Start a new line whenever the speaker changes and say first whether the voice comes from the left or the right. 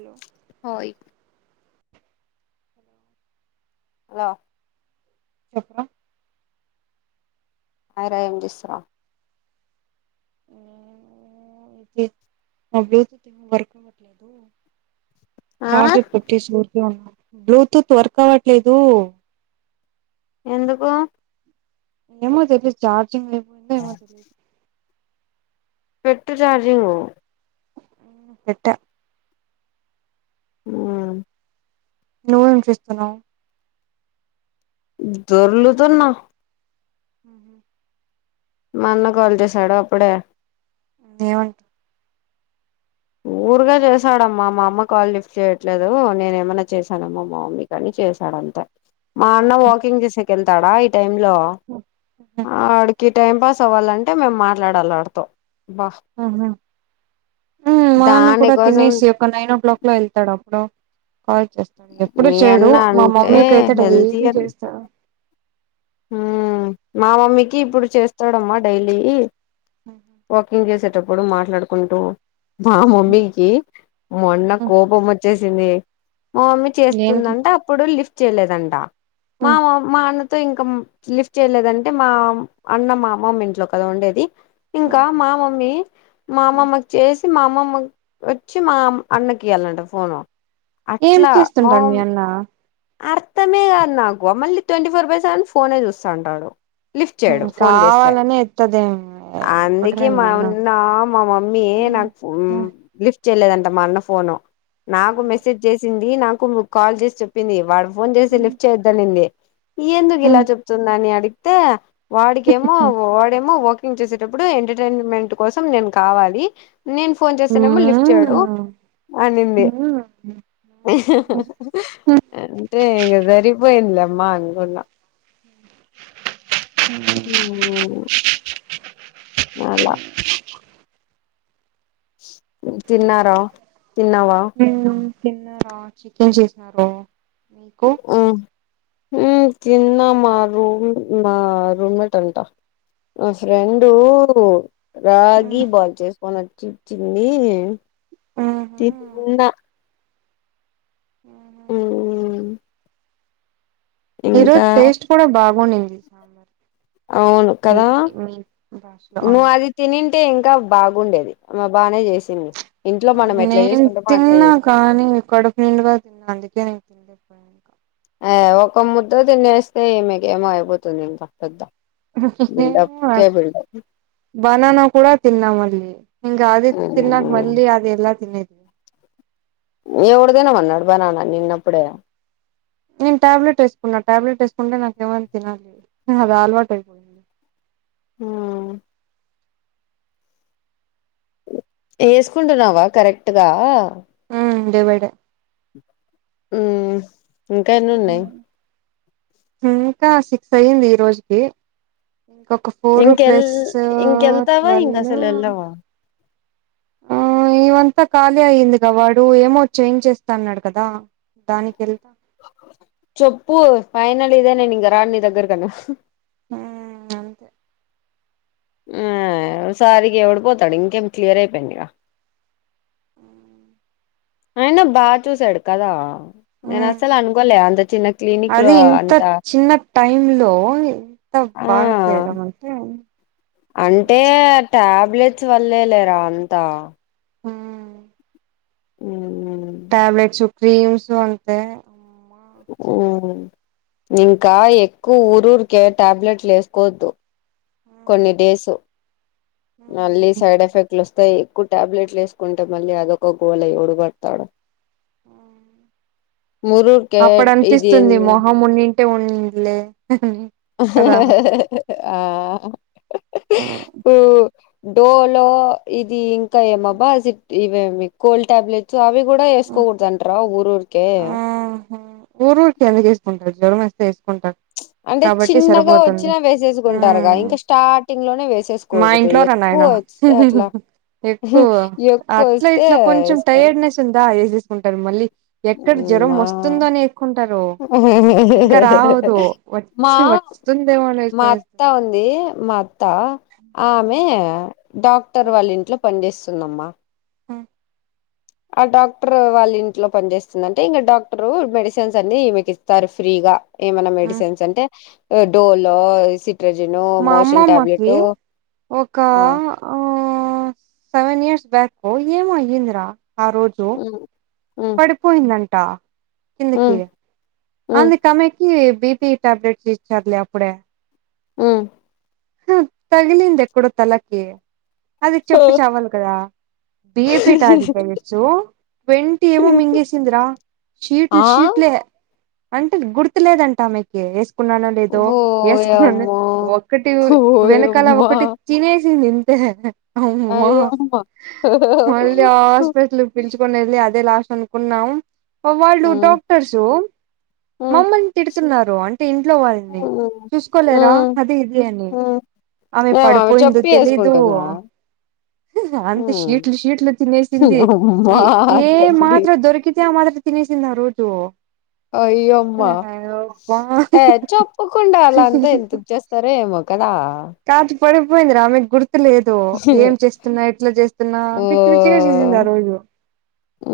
right: Hello
left: ఓయ్ hello
right: చెప్పర
left: hi ర ఎం జేస్రా
right: ఎ నా బ్లుటూత్ ఏమి వర్క్ అవట్లేదు
left: ఆ
right: చార్జర్ పెట్టిసి ఊరికే ఉన్నా బ్లూటూత్ వర్క్ అవ్వట్లేదు
left: ఎందుకు
right: ఏమో తెలీదు చార్జింగ్ అయిపోయిందో ఏమో తెలిదు
left: పెట్టు చార్జింగు
right: మ్ పెట్టా
left: మ్మ్
right: నువ్వు ఎం చేస్తున్నావ్
left: దొర్లుతున్నా
right: మ్ హు
left: మాన్న కాల్, జెసాడ అప్పుడే
right: ఎమని
left: ఓ ఊరుకె చేశాడమ్మా, మా అమ్మ కాల్ లిఫ్ట్ చేయట్లేదు. నెన్ ఏమన్నా చేశానమ్మా మా మమ్మీకి అని చేశాడ. అంతే మా అన్న వాకింగ్ చేసేక కెళ్తాడా, ఈ టైం లో అడికి టైం పాస్. సవాలంటే, మేము మాట్లాడాలి. ఆడితో బా
right: ఆహ మా అన్న కూడా
left: దానికోసం
right: తినేసి, ఒక నైన్ ఓ క్లాక్ లో వెళ్తాడు. హలో కాల్ చేస్తాడు. ఎప్పుడు
left: మీ
right: చెయడు
left: అన్న
right: మా
left: అంటే
right: మమ్మీకైతే డైలీ చేస్తాడు.
left: హ్మ్, మా మమ్మీకి ఇప్పుడు చేస్తాడమ్మా, డైలీ వాకింగ్ చేసేటప్పుడు మాట్లాడుకుంటూ. మా మమ్మీకి, మొన్న కోపం వచ్చేసింది. మా మమ్మీ
right: దేనికి
left: చేస్తుందంట, అప్పుడు లిఫ్ట్ చేయలేదంట. మా మా అన్నతో ఇంకా లిఫ్ట్ చేయలేదంటే, మా అన్న మా అమ్మమ్మ ఇంట్లో గదా ఉండేది. ఇంకా మా మమ్మీ మా అమ్మమ్మకు చేసి, మా అమ్మమ్మ వచ్చి, మా అన్నకి ఇయ్యాలంట ఫోన్
right: ఏం
left: అట్లా
right: చేస్తుంటాడు మీ
left: మామ్
right: అన్న
left: అర్థమే గాదు, నాకు మళ్ళీ ట్వంటీ ఫోర్ బై సెవెన్ ఫోనే చూస్టాఉంటాడు. లిఫ్ట్ చేయడు,
right: ఉమ్
left: ఫోన్ జేస్తే
right: కావాలనే ఎత్తదేం
left: అందుకే,
right: ఒకట్రే మీ
left: మా అన్న మా మమ్మీ నాకు లిఫ్ట్ చెయలేదంట, మా అన్న ఫోను నాకు మెసేజ్ చేసింది. నాకు కాల్ జేసి చెప్పింది. వాడు ఫోన్ చేసి లిఫ్ట్ చేయిద్దానింది. ఎందుకిల అని అడిగితే వాడికేమో వాడేమో ఓ సేటప్పుడు ఎంటర్టైన్మెంట్ కోసం నేను కావాలి. నేను ఫోన్ చేస్తనేమో, లిఫ్ట్ చేయడు. అనింది. అంటే, ఇంగా సరిపోయిందలేమ్మా అంటున్న ఉమ్ అలా తిన్నారా? తిన్నవా?
right: తిన్నారా, చికెన్ చేసినాను. మీకు
left: మ్ తిన్న మా రూమ్, మా రూమ్మేట్ అంటా. నా ఫ్రెడూ రాగి బ చేసుకొని, వచ్చి ఇచ్చింది. తిన్నా. ఉమ్
right: ఈరోజు టేస్ట్, కూడా బాగ్ ఉండింది.
left: అవును కదా!
right: భాషలో
left: నువ్ అది తనిన్ ఉంటే ఇంకా బాగుండేది. మా బానే చేసింది. ఇంట్లో మనం ఎట్లా
right: నేను
left: చేసుకుంటామో అట్లా
right: తిన్నా
left: చేసింది
right: కానీ, కడుపు నిండుగా తిన్నా, అందుకే నేను తి ఇంకా
left: ఎ ఒక ముద్ద తినేస్తే ఇమీకేమో అయిపోతుంది. పెద్ద
right: ఇంకా
left: బిల్డప్ కె
right: నాకు
left: బిల్డప్
right: బనానా కూడా తిన్నామళ్ళి, ఇంగా అది తిన్నక
left: మ్మ్
right: మళ్ళీ అది ఎలా తినేది. అ
left: ఎవడుతినమన్నాడు. బనానా నిన్ను అప్పుడే
right: నేను ట్యాబ్ట్ వేసుకున్నా, ట్యాబ్ట్ వేసుకుంటే నాకు ఏమన్నా తినాలి. అది అలవాటు అయిపోయింది.
left: ఉమ్ ఎసుకుంటున్నావా. కరెక్ట్గా
right: ఉమ్ డే బయ్ డే
left: ఉ ఇంకా ఎన్ని ఉన్నాయి్
right: ఇంకా సిక్స్ అయ్యింది ఈ రోజుకి ఇంకొక ఫోర్
left: ఇంకెల్
right: ప్లస్
left: ఇంకెళ్తావా
right: ట్వల్్
left: ఇంక అసలు ఎళ్ళవా
right: ఇవంతా ఖాళీ అయి్యిందిగా వాడు ఏమో చేంజ్ చేస్తా అన్నాడు కదా దానికి వెళ్తా
left: చెప్పు ఫైనల్ ఇదేనేేను ఇక రాడి నీ దగ్గరకన్నా
right: ఉ అంతే
left: ఆసారిగా ఎవడిపోతాడు ఇంకేం క్లియర్ అయిపోయింది ఇక
right: ఉ
left: అయినా బాగా చూస ఎడు కదా నేను అస్సలు అనుకోలే అంత చిన్న క్లినిక్ లో
right: అది ఇంత
left: అంత
right: చిన్న టైమ్ లో అంత
left: ఆ
right: బాగా చేయడం అంటే
left: అంటే
right: నైస్
left: టాబ్లెట్స్ వల్లే లేరా అంతా
right: ఆ
left: ఉ
right: ట్యాబ్లెట్స్ క్రీమ్స్ అంతే
left: ఇంకా ఎక్కువ ఊరు ఊరికే టాబ్లెట్లు వేసుకోవద్దు కొన్ని డేసు మళ్ళీ సైడ్ ఎఫెక్ట్లు వస్తు ఇ ఎక్కువ టాబ్లెట్లు వేసుకుంటే మళ్ళీ అదొక గోళ డుబడాడు
right: ఆ అప్పుడ
left: ఇది
right: అనిపిస్తుంది
left: ఏంది
right: మొహం ఉండింటే ఉంలే అని కదా
left: ఆ డోలో ఇది ఇంకా ఏమబ్బా ఇవేమి కోల్డ్ టాబ్లెట్స్ అవి కూడా వేసుకోకూడదుంటార ఊరు ఊరికే
right: ఆ ఊరు ఊరికి ఎందకు వేసుకుంటారు జ్వరం ఇస్తే వేసుకుంటారు
left: అంటే
right: కాబట్టి
left: చిన్నగా
right: సరిపోతుంది
left: వచ్చినా వేసేసుకుంటారుగా ఇంకా స్టార్టింగ్ లోనే
right: మా
left: వేసేసుకూడదు
right: ఇంట్లో రా
left: ఎక్కువ
right: నాయన
left: వస్తే అట్లా
right: ఎక్కువ
left: ఎక్కువ
right: అట్లా
left: వస్తే
right: ఇట్లా కొంచెం
left: వేసుకోవాలి
right: టైర్డ్నెస్ ఉందా కుంటారు మళ్ళీ ఎక్కడ జ్వరం
left: మా
right: వస్తుంద అని ఎక్కుంటారు ఇంకా రావదు
left: మా
right: వచ్చి వస్తుందేమ
left: మా అత్తా ఉంది మా అత్తా ఆమె డాక్టర్ వాళ్ళ ఇంట్లో పని చేేస్తున్నామ్మా
right: ఆ
left: ఆ డాక్టర్ వాళ్ళ ఇంట్లో పనిచేస్తుందంటే ఇంకా డాక్టరు మెడిసిన్స్ అన్ని మీకు ఇస్తారు ఫ్రీగా ఏమన్నా మెడిసిన్స్ అంటే డోలో సి
right: మా అమ్మమ్మకి ఒక ఆ ఆ సెవెన్ ఇయర్స్ బ్యాక్ ఏమోగింద్రా ఆ రోజు
left: ఉమ్ ఉమ్
right: పడిపోయిందంటా కిందకి
left: ఉమ్ ఉమ్
right: అందు కమ్కి బిపి ట్యాబ్లెట్స్ ఇచ్చర్లే అప్పుడ
left: ఆ
right: తగిలింది ఎక్కడో తలకి అది చెప్పి చవాలి కదా బిఏపిి టార్టిఫికెట్సు ట్వంటీ ఏమ మింగేసింద్రా షీట్లు
left: ఆ
right: షీట్లే అంటే గుర్తులేదంటా మీకు న్నాను లేదో వసుకున్నాను
left: ఓయమ్మో
right: ఒకటి వెనకాల
left: ఓయమ్మా
right: ఒకటి తినే నింతే అ
left: అయ్యమ్మ
right: మళీ ఆస్పట్లుప్పించుకొని వెళ్ళి అ లాస్ అనుకున్నాం వాళ్ళు
left: ఉమ్
right: డాక్టర్సు
left: ఉమ్
right: మమ్మల్ని తిడుతున్నారు అంటే ఇంట్లో వాళ్ళని
left: ఉ
right: చూసుకోలేరా
left: ఉ
right: అది అమె
left: ఏమో
right: పడిపోయిందు
left: చెప్పి
right: తెలీదు
left: వేసుకుంటుందా
right: అంత షీట్లు షీట్లు తినేసింది
left: అమ్మా
right: ఏ ఏ
left: తల్లి
right: మాత్ర దొరికితే ఆ మాత్ర చిిన చిన్న రోజు
left: అయ్యోమ్మా
right: అబ్బా
left: ఏ చెప్పుకుండా అలా అంత ఎంతకు చేస్తారో ఏమో కదా
right: కాచ్ పడిపోయింద్ర ఆమెక్ గుర్తు లేదు ఏం చేస్తున్నా ఎట్లా చేస్తున్నా పిచ్చి పిచ్చిగా చేసింది ఆ రోజు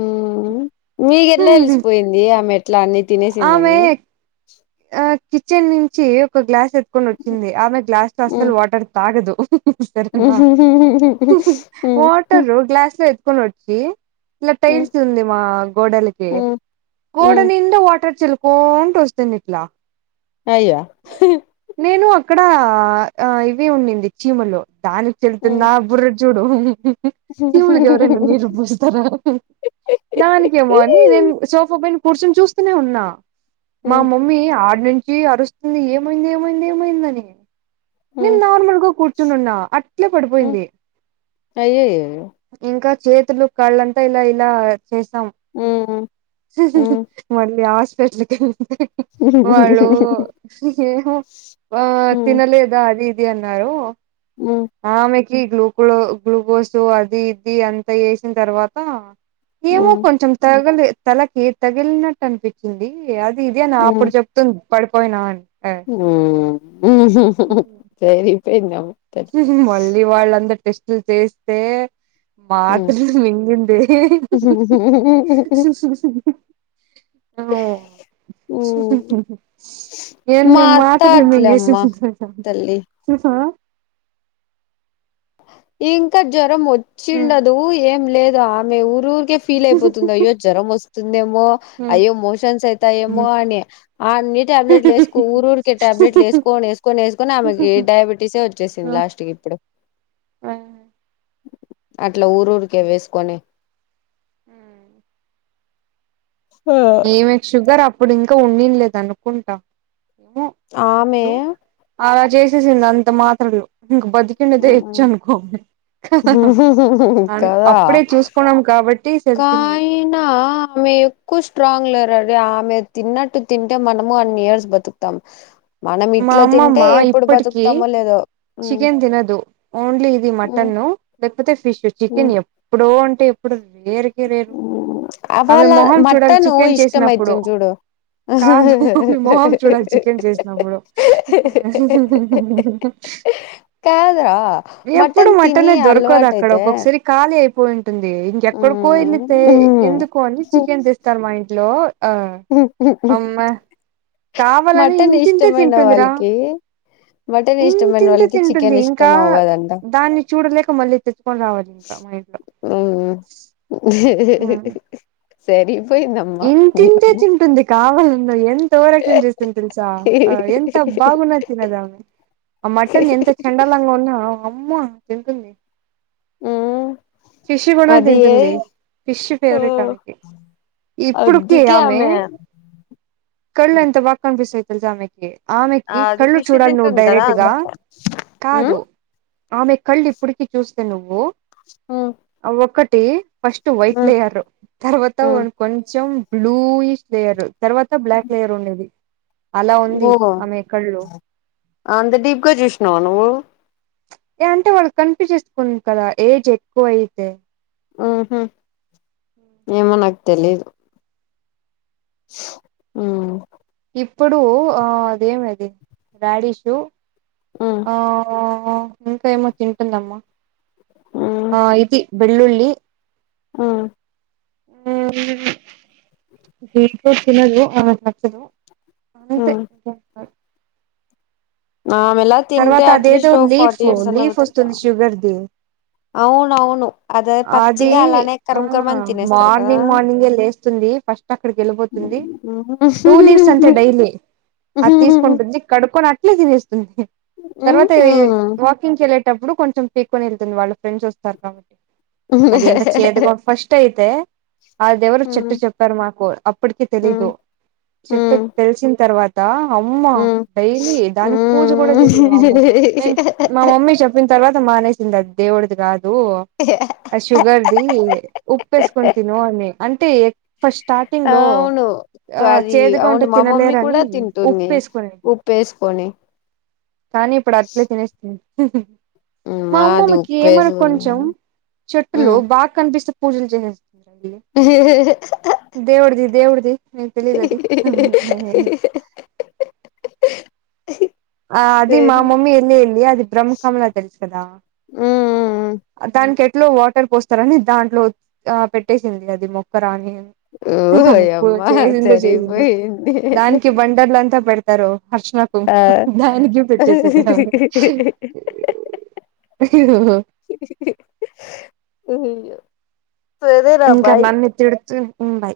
left: ఉమ్ మీగు ఎట్లా తెలిసిపోయింది ఆమె ఎట్ల అన్ని
right: ఆమె
left: తినేసిందని
right: ఆ కిచెన్ నుంచి ఒక గ్లాస్ ఎత్కొని వచ్చింది ఆమె గ్లాస్ లో అస్సలు వాటర్ తాగదు సరేనా వాటరు గ్లాస్ లో ఎత్తుకొని వచ్చి ఇలా టైల్స్ ఉంది మా గోడలకి గోడ నిండ వాటర్ చెల్ కో అని పోస్తుంది ఇట్లా
left: అయ్యా హు
right: నేను అక్కడ ఇవి ఉండింది చీమలో దానికి చెళ్తున్న బుర్ర చూడు చీమలకి ఎవరన్నా నీరు పోస్తారా దానికేమో అని నేను సోఫా పైన కూర్చొని చూస్తూనే ఉన్నా
left: ఉమ్
right: మీ ఆడి నుంచి అరుస్తుంది ఏమైంది ఏమైంది ఏమైందని నేను నార్మల్గా కూర్చుని ఉన్నా అట్లే పడిపోయింది
left: యే
right: ఇంకా చేతులు కాళ్ళంతా ఇలా ఇలా చేసాం మళ్ళీ ఆ [unintelligible] వాళ్ళు ఏమ్ ఆ తినలేదా అది ఇది అన్నారు ఆమెకి గ్లూకో గ్లూకోసు అది ఇది అంతా యేసిన తర్వాత ఏమో కొంచెం తగలి తలకి తగిలినట్టు అనిపించింది అది ఇది అని ఇప్పుడు చెప్తుంది పడిపోయినా అని
left: ఉమ్ హు హు సరిపోయిందా
right: మళ్ళీ వాళ్ళందరు టెస్ట్లు చేస్తే మాత్రులు మించినది హు హు అవ్వా ఏన్ని
left: మా అత్త
right: మాత్రలు
left: అట్లేమ్మా
right: మింగేసింది
left: తల్లి
right: చూసావా
left: ఇంకా జ్వరం
right: హ్మ్.
left: వచ్చిండదు ఏం లేదు ఆమె ఊరికే ఫీల్ అయిపోతుంది అయ్యో జ్వరం వస్తుందేమో
right: హ్మ్.
left: అయ్యో మోషన్స్ అయితాయేమో
right: హ్మ్.
left: అని అన్ని టాబ్లెట్లు వేకో ఊరూరికే టాబ్లెట్లు వేసుకొని వేసుకొ వేసుకొని ఆమెకి డయాబెటీసే వచ్చేసింది
right: ఆ!
left: లాస్ట్ కి ఇప్పుడు
right: ఆ
left: అట్లా ఊరూరికే వేసుకొని
right: ఉమ్
left: ఆ
right: ఈమెకి షుగర్ అప్పుడు ఇంకా ఉండింది లేదు అనుకుంటా ఏమో
left: ఆమె
right: తెలీదు అలా చేసేసింది అంత మాత్రలు ఇంక బతికినదే ఇచ్చ అనుకో అ అప్పుడే చూసుకున్నాం కాబట్టి తెలిసింది
left: కైనా మీవ్ ఎక్కువ స్ట్రాంగ్ లేరడి ఆమె తిన్నట్టు తింటే మనము అన్ ఇయర్స్ బతుకుతాం మనం
right: మా
left: ఇట్లా
right: అమ్మమ్మ
left: తింటే ఎప్పుడు
right: ఇప్పటికి
left: బతుకుతామో లేదో ఉమ్,
right: చికెన్ తినదు ఓన్లీ ఇది
left: ఉమ్,
right: మటన్ లేకపోతే ఫిష్ చికెన్
left: ఉమ్,
right: ఎప్పుడో అంటే ఎప్పుడు రేరుకే రేరు
left: ఉమ్.
right: ఆమె
left: వాళ్ళ
right: మొహం చూడాలి
left: మటను
right: చికెన్
left: ఇష్టం
right: చేసినప్పుడు
left: అయితుంది చూడు
right: కాదు ఆమె మొహం చూడాలి చికెన్ చేసి నవ్వుడు హా హా హా
left: కాదురా
right: ఎప్పుడు
left: మటన్ తిని
right: మటనే దొరకదు అక్కడ
left: అలవాటైతే
right: ఒక్కొక్కసారి ఖాళీ అయిపో ఉంటంది ఇంకెక్కడ
left: ఉమ్,
right: కోయలితే ఎందుకు అని
left: ఉమ్.
right: చికెన్ తెస్తారు మా ఇంట్లో ఆ అమ్మే
left: మటన్ ఇష్టమైన వాళ్ళకి మటన్ ఇష్టం అన
right: ఇంతింతే
left: వాళ్ళకి
right: తింటుంది
left: చికెన్
right: ఇంకా
left: ఇష్టం అవ్వదంట
right: దాన్ని చూడలేక మళ్ళీ తెచ్చుకొని రావాలి ఇంకా మా ఇంట్ల
left: సరి
right: ఇంటింటే తింటుంది కావాలన్నా ఎంత ఓరక్షన్ చేస్తుంది తెలుసా ఎంత బాగున తినదా ఆ మటన్ ఎంత చండాలంగా ఉన్నా అమ్మ తింటుంది
left: మ్మ్
right: ఫిష్ కూడా
left: అది ఏ
right: తింటుంది ఫిష్
left: ఓ
right: ఫేవరెట్ తనకి ఇప్పుడుకి ఆమె కళ్ళు ఎంత బక్ కనిపిస్తుయి తెలుసి ఆమెకి ఆమెకి
left: అది
right: కళ్ళు
left: ఫిష్
right: చూడాలి నువ్వు
left: తింటుంది కదా
right: డైరెక్ట్గా
left: అందుకే మ్మ్
right: కాదు ఆమె కళ్ళు ఇప్పుడుకి చూస్తే నువ్వు
left: ఆ
right: అంటే ఫస్ట్ వైట్ లేయర్ తర్వాత
left: మ్మ్
right: కొంచెం బ్లూష్ లేయర్ తర్వాత బ్లాక్ లేయర్ ఉండేది అలా ఉంది
left: ఓహో
right: ఆమె కళ్ళు
left: అంత దీప్కా చూసినావా నువ్వు
right: అంటే వాళ్ళకి కనిపి చేసుకుంది కదా ఏజ్ ఎక్కువ అయితే
left: ఉహు ఏమో నాకు తెలియదు ఉ
right: ఇప్పుడు అదేమిది రాడిష్
left: మ్మ్
right: ఆ ఆ ఇంకా ఏమో తింటుందమ్మా ఆ ఇది వెల్లుల్లి
left: ఆ
right: ఉహ్ బీట్రూట్ తినదు ఆమెకు నచ్చదు
left: ఆ
right: అంతే
left: ఆమెలా తింటే
right: తర్వాత అదేదో
left: అట్లీస్ట్
right: లీఫ్
left: ఫార్టీ ఇయర్స్ అన్నా
right: లీఫ్
left: బతుకుతాం
right: వస్తుంది షుగర్ ది
left: అవును అవును అదే
right: అది
left: పచ్చిగా అలానే
right: ఆ
left: కరం కరం అని తినేస్తారు కదా
right: మార్నింగ్ మార్నింగ్ లేస్తుంది ఫస్ట్ అక్కడికి వెళ్ళిపోతుంది టూ లీవ్స్ అంతే డైలీ అది తీసుకుంటుంది కడుక్కొని అట్లే తినేస్తుంది తర్వాత వాకింగ్ చేయలే ఇప్పుడు కొంచెం పీకుని వెళ్తుందిళ్ళ ఫ్రెండ్స్ వచ్చాక అది ఎంత చేదుగా ఫస్ట్ అయితే అది ఎవరు చెట్టు చెప్పారు మాకు అప్పటికి తెలీదు చెట్టు తెలిసిన తర్వాత అమ్మ డైలీ దానికి పూజ కూడా చేసేంది అమ్మ మేము మా మమ్మీ చెప్పిన తర్వాత మానేసిన కి దేవుడది కాదు ఆ షుగర్ది ఉప్పుసుకొని తిను అని అంటే ఫస్ట్ స్టార్టింగ్ లో
left: అవును
right: ఆ
left: అది
right: చేదుగా ఉంటే
left: అవును మా మమ్మీ
right: తినలేరని
left: కూడా
right: ఉప్పు
left: తింటుంది
right: వేసుకునీ
left: ఉప్పేసుకొని
right: కానీ ఇప్పుడు అట్లే తినేస్తుంది మా
left: అది
right: అమ్మమ్మకి ఏమను
left: ఉప్పేసుకొని
right: కొంచెం చెట్టులో బాగా కనిపిస్తే పూజలు చేస
left: ఉమ్.
right: దేవుడది దేవుడది తెలియదది ఆ అది మా
left: సరి
right: మమ్మీ వెళ్ళి వెళ్ళి అది బ్రహ్మ కమలా తెలుసు కదా
left: ఉమ్
right: దానికి ఎట్లా వాటర్ పోస్తారని దాంట్లో ఆ పెట్టేసింది అది మొక్కర అని ఇప్పు
left: ఓయమ్మా
right: చేసింది చేసింది
left: సరిపోయింది
right: దానికి బండర్లుంతా పెడత తారు హర్షనకుం
left: ఆ
right: దానికి పెట్టేసది అని
left: ఉయ్
right: ఇంకా నన్న తిడుతూ ఉమ్ బై